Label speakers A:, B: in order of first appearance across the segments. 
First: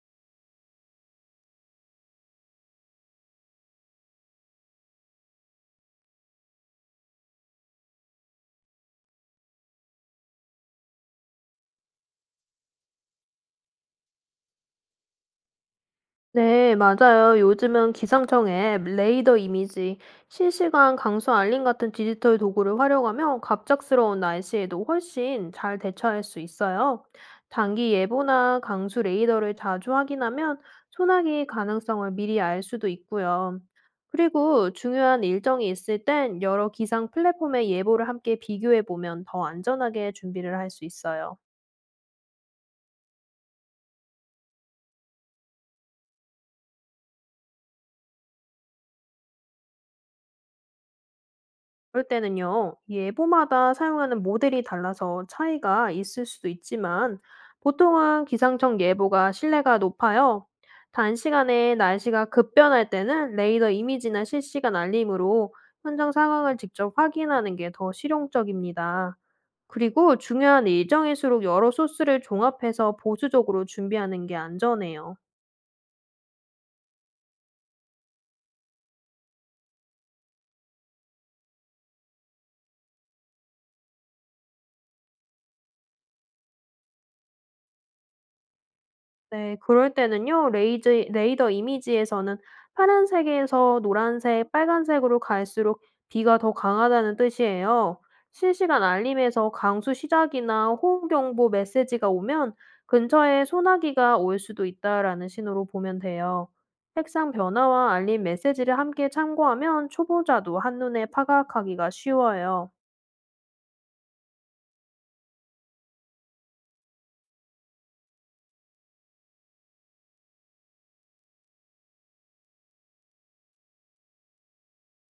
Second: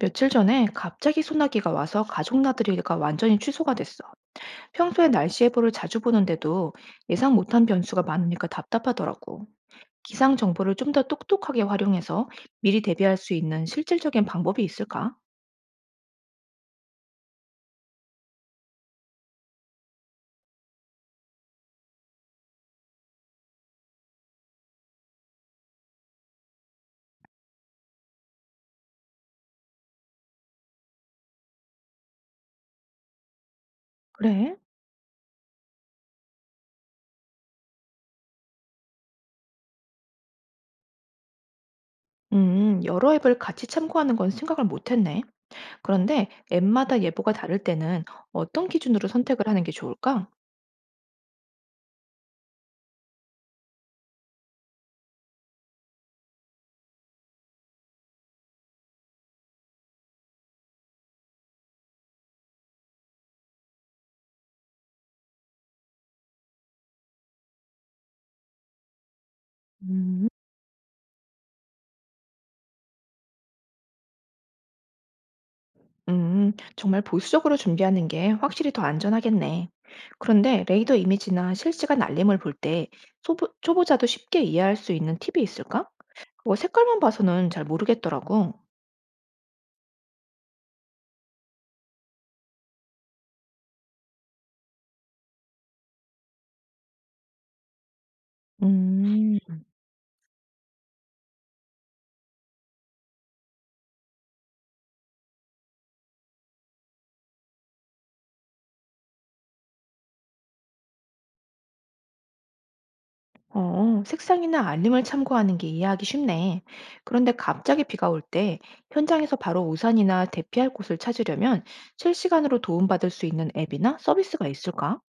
A: 며칠 전에 갑자기 소나기가 와서 가족 나들이가 완전히 취소가 됐어. 평소에 날씨 예보를 자주 보는데도 예상 못한 변수가 많으니까 답답하더라고. 기상 정보를 좀 더 똑똑하게 활용해서 미리 대비할 수 있는 실질적인 방법이 있을까?
B: 네, 맞아요. 요즘은 기상청 앱, 레이더 이미지, 실시간 강수 알림 같은 디지털 도구를 활용하며 갑작스러운 날씨에도 훨씬 잘 대처할 수 있어요. 단기 예보나 강수 레이더를 자주 확인하면 소나기 가능성을 미리 알 수도 있고요.
A: 그래?
B: 그리고 중요한 일정이 있을 땐 여러 기상 플랫폼의 예보를 함께 비교해 보면 더 안전하게 준비를 할 수 있어요.
A: 여러 앱을 같이 참고하는 건 생각을 못했네. 그런데 앱마다 예보가 다를 때는 어떤 기준으로 선택을 하는 게 좋을까?
B: 그럴 때는요, 예보마다 사용하는 모델이 달라서 차이가 있을 수도 있지만, 보통은 기상청 예보가 신뢰가 높아요. 단시간에 날씨가 급변할 때는 레이더 이미지나 실시간 알림으로 현장 상황을 직접 확인하는 게 더 실용적입니다. 그리고
A: 음.
B: 중요한 일정일수록 여러 소스를 종합해서 보수적으로 준비하는 게 안전해요.
A: 정말 보수적으로 준비하는 게 확실히 더 안전하겠네. 그런데 레이더 이미지나 실시간 알림을 볼 때 초보자도 쉽게 이해할 수 있는 팁이 있을까? 그거 색깔만 봐서는 잘 모르겠더라고.
B: 네. 그럴 때는요. 레이저 레이더 이미지에서는 파란색에서 노란색, 빨간색으로 갈수록 비가 더 강하다는 뜻이에요. 실시간
A: 음,
B: 알림에서 강수 시작이나 호우경보 메시지가 오면 근처에 소나기가 올 수도 있다라는 신호로 보면 돼요. 색상 변화와 알림 메시지를 함께 참고하면 초보자도 한눈에 파악하기가 쉬워요.
A: 어, 색상이나 알림을 참고하는 게 이해하기 쉽네. 그런데 갑자기 비가 올 때 현장에서 바로 우산이나 대피할 곳을 찾으려면 실시간으로 도움받을 수 있는 앱이나 서비스가 있을까?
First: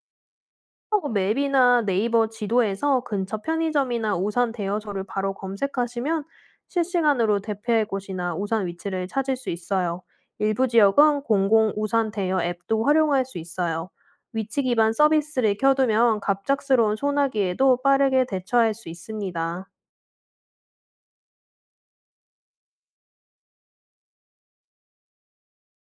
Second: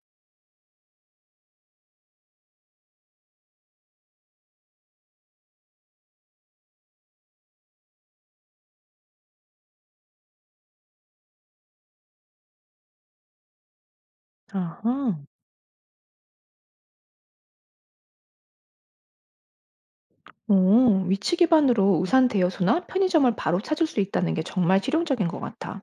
B: 카카오 맵이나 네이버 지도에서 근처 편의점이나 우산 대여소를 바로 검색하시면 실시간으로 대피할 곳이나 우산 위치를 찾을 수 있어요. 일부 지역은 공공 우산 대여 앱도 활용할 수 있어요. 위치 기반
A: 아하.
B: 서비스를 켜두면 갑작스러운 소나기에도 빠르게 대처할 수 있습니다.
A: 오, 위치 기반으로 우산 대여소나 편의점을 바로 찾을 수 있다는 게 정말 실용적인 것 같아.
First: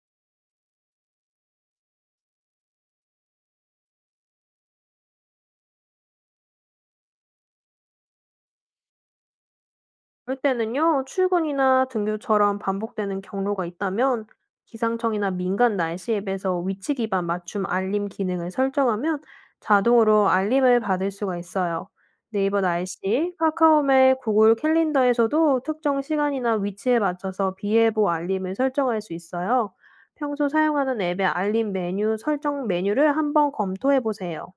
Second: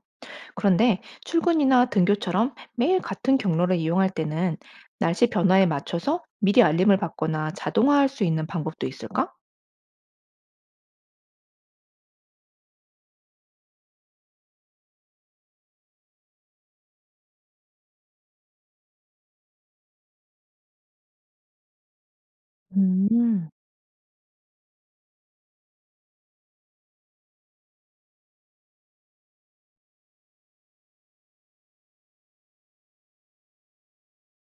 A: 그런데 출근이나 등교처럼 매일 같은 경로를 이용할 때는 날씨 변화에 맞춰서 미리 알림을 받거나 자동화할 수 있는 방법도 있을까?
B: 그럴 때는요, 출근이나 등교처럼 반복되는 경로가 있다면 기상청이나 민간 날씨 앱에서 위치 기반 맞춤 알림 기능을 설정하면 자동으로 알림을 받을 수가 있어요. 네이버 날씨,
A: 음,
B: 카카오맵, 구글 캘린더에서도 특정 시간이나 위치에 맞춰서 비예보 알림을 설정할 수 있어요. 평소 사용하는 앱의 알림 메뉴 설정 메뉴를 한번 검토해 보세요.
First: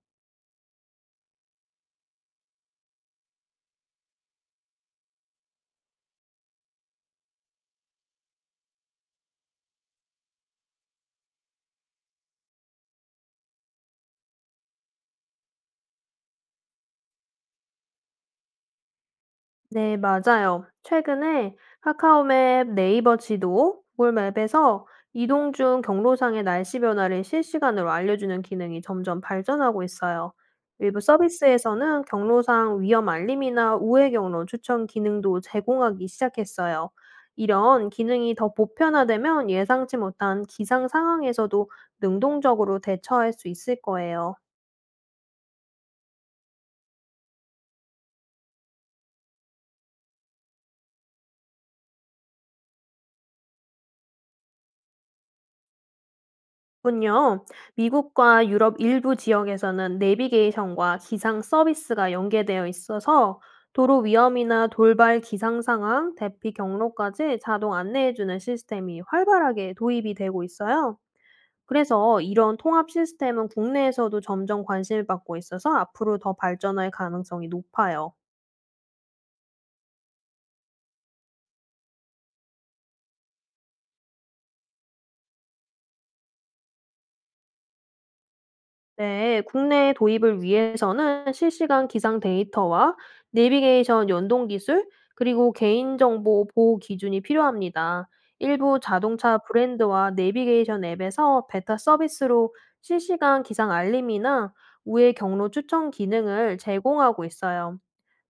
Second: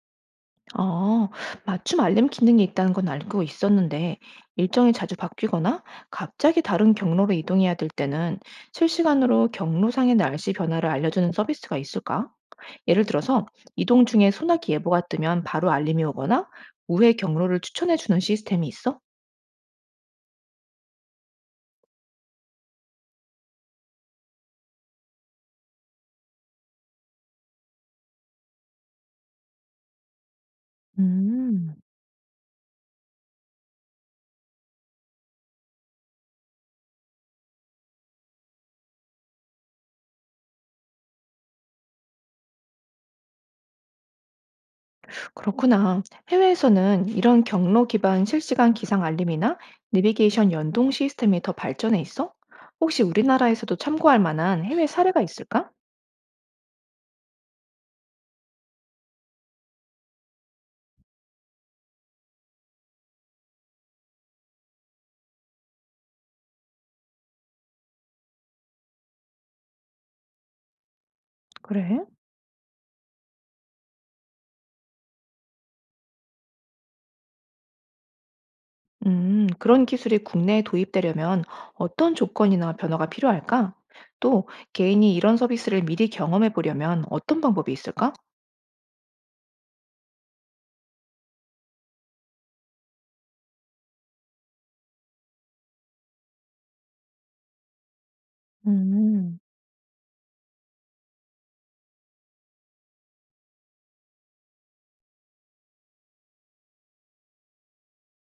A: 아, 맞춤 알림 기능이 있다는 건 알고 있었는데 일정이 자주 바뀌거나 갑자기 다른 경로로 이동해야 될 때는 실시간으로 경로상의 날씨 변화를 알려주는 서비스가 있을까? 예를 들어서 이동 중에 소나기 예보가 뜨면 바로 알림이 오거나 우회 경로를 추천해 주는 시스템이 있어?
B: 네, 맞아요. 최근에 카카오맵, 네이버 지도, 구글 맵에서 이동 중 경로상의 날씨 변화를 실시간으로 알려주는 기능이 점점 발전하고 있어요. 일부
A: 음,
B: 서비스에서는 경로상 위험 알림이나 우회 경로 추천 기능도 제공하기 시작했어요. 이런 기능이 더 보편화되면 예상치 못한 기상 상황에서도 능동적으로 대처할 수 있을 거예요.
A: 그렇구나. 해외에서는 이런 경로 기반 실시간 기상 알림이나 내비게이션 연동 시스템이 더 발전해 있어? 혹시 우리나라에서도 참고할 만한 해외 사례가 있을까?
B: 군요. 미국과 유럽 일부 지역에서는 내비게이션과 기상 서비스가 연계되어 있어서 도로 위험이나 돌발 기상 상황, 대피 경로까지 자동 안내해주는 시스템이 활발하게 도입이 되고 있어요.
A: 그래?
B: 그래서 이런 통합 시스템은 국내에서도 점점 관심을 받고 있어서 앞으로 더 발전할 가능성이 높아요.
A: 그런 기술이 국내에 도입되려면 어떤 조건이나 변화가 필요할까? 또 개인이 이런 서비스를 미리 경험해 보려면 어떤 방법이 있을까?
B: 네, 국내 도입을 위해서는 실시간 기상 데이터와 내비게이션 연동 기술, 그리고 개인정보 보호 기준이 필요합니다. 일부 자동차
A: 음.
B: 브랜드와 내비게이션 앱에서 베타 서비스로 실시간 기상 알림이나 우회 경로 추천 기능을 제공하고 있어요.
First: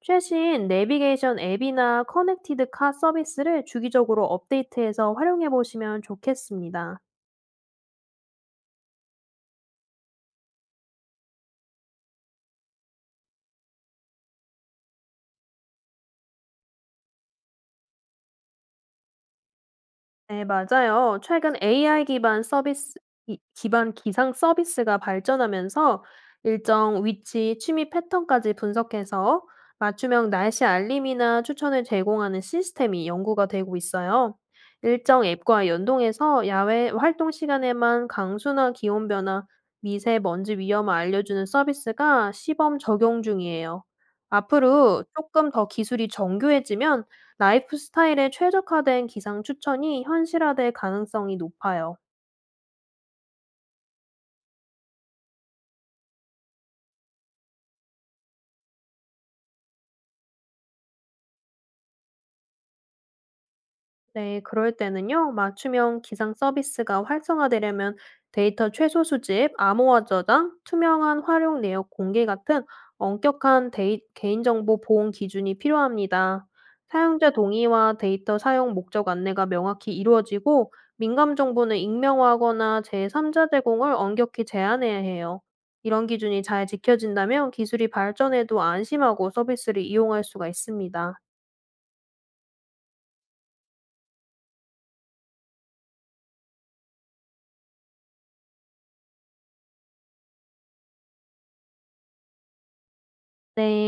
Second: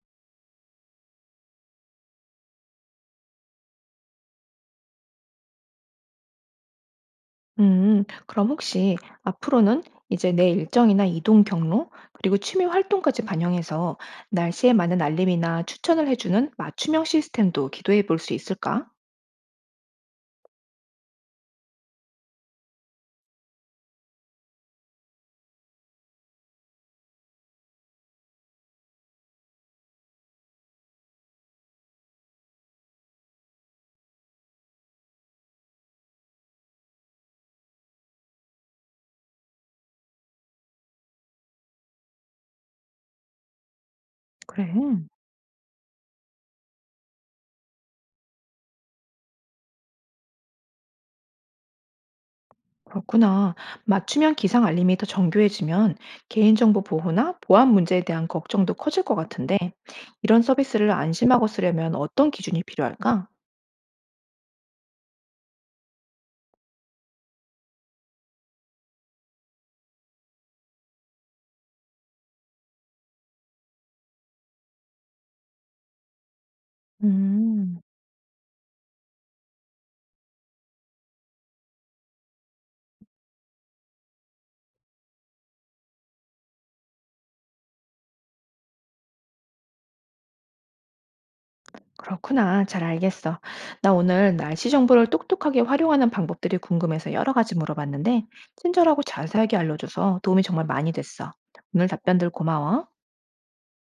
B: 최신 내비게이션 앱이나 커넥티드 카 서비스를 주기적으로 업데이트해서 활용해 보시면 좋겠습니다.
A: 그럼 혹시 앞으로는 이제 내 일정이나 이동 경로, 그리고 취미 활동까지 반영해서 날씨에 맞는 알림이나 추천을 해주는 맞춤형 시스템도 기도해 볼 수 있을까?
B: 네, 맞아요. 최근 AI 기반 서비스, 기반 기상 서비스가 발전하면서 일정 위치, 취미 패턴까지 분석해서 맞춤형 날씨 알림이나 추천을 제공하는 시스템이 연구가 되고 있어요. 일정 앱과 연동해서 야외 활동 시간에만 강수나 기온 변화, 미세먼지 위험을 알려주는 서비스가 시범 적용 중이에요.
A: 그래.
B: 앞으로 조금 더 기술이 정교해지면 라이프 스타일에 최적화된 기상 추천이 현실화될 가능성이 높아요.
A: 그렇구나. 맞춤형 기상 알림이 더 정교해지면 개인정보 보호나 보안 문제에 대한 걱정도 커질 것 같은데, 이런 서비스를 안심하고 쓰려면 어떤 기준이 필요할까?
B: 네, 그럴 때는요, 맞춤형 기상 서비스가 활성화되려면 데이터 최소 수집, 암호화 저장, 투명한 활용 내역 공개 같은 엄격한 개인정보 보호 기준이 필요합니다. 사용자
A: 음.
B: 동의와 데이터 사용 목적 안내가 명확히 이루어지고, 민감 정보는 익명화하거나 제3자 제공을 엄격히 제한해야 해요. 이런 기준이 잘 지켜진다면 기술이 발전해도 안심하고 서비스를 이용할 수가 있습니다.
A: 그렇구나. 잘 알겠어. 나 오늘 날씨 정보를 똑똑하게 활용하는 방법들이 궁금해서 여러 가지 물어봤는데, 친절하고 자세하게 알려줘서 도움이 정말 많이 됐어. 오늘 답변들 고마워.
B: 네.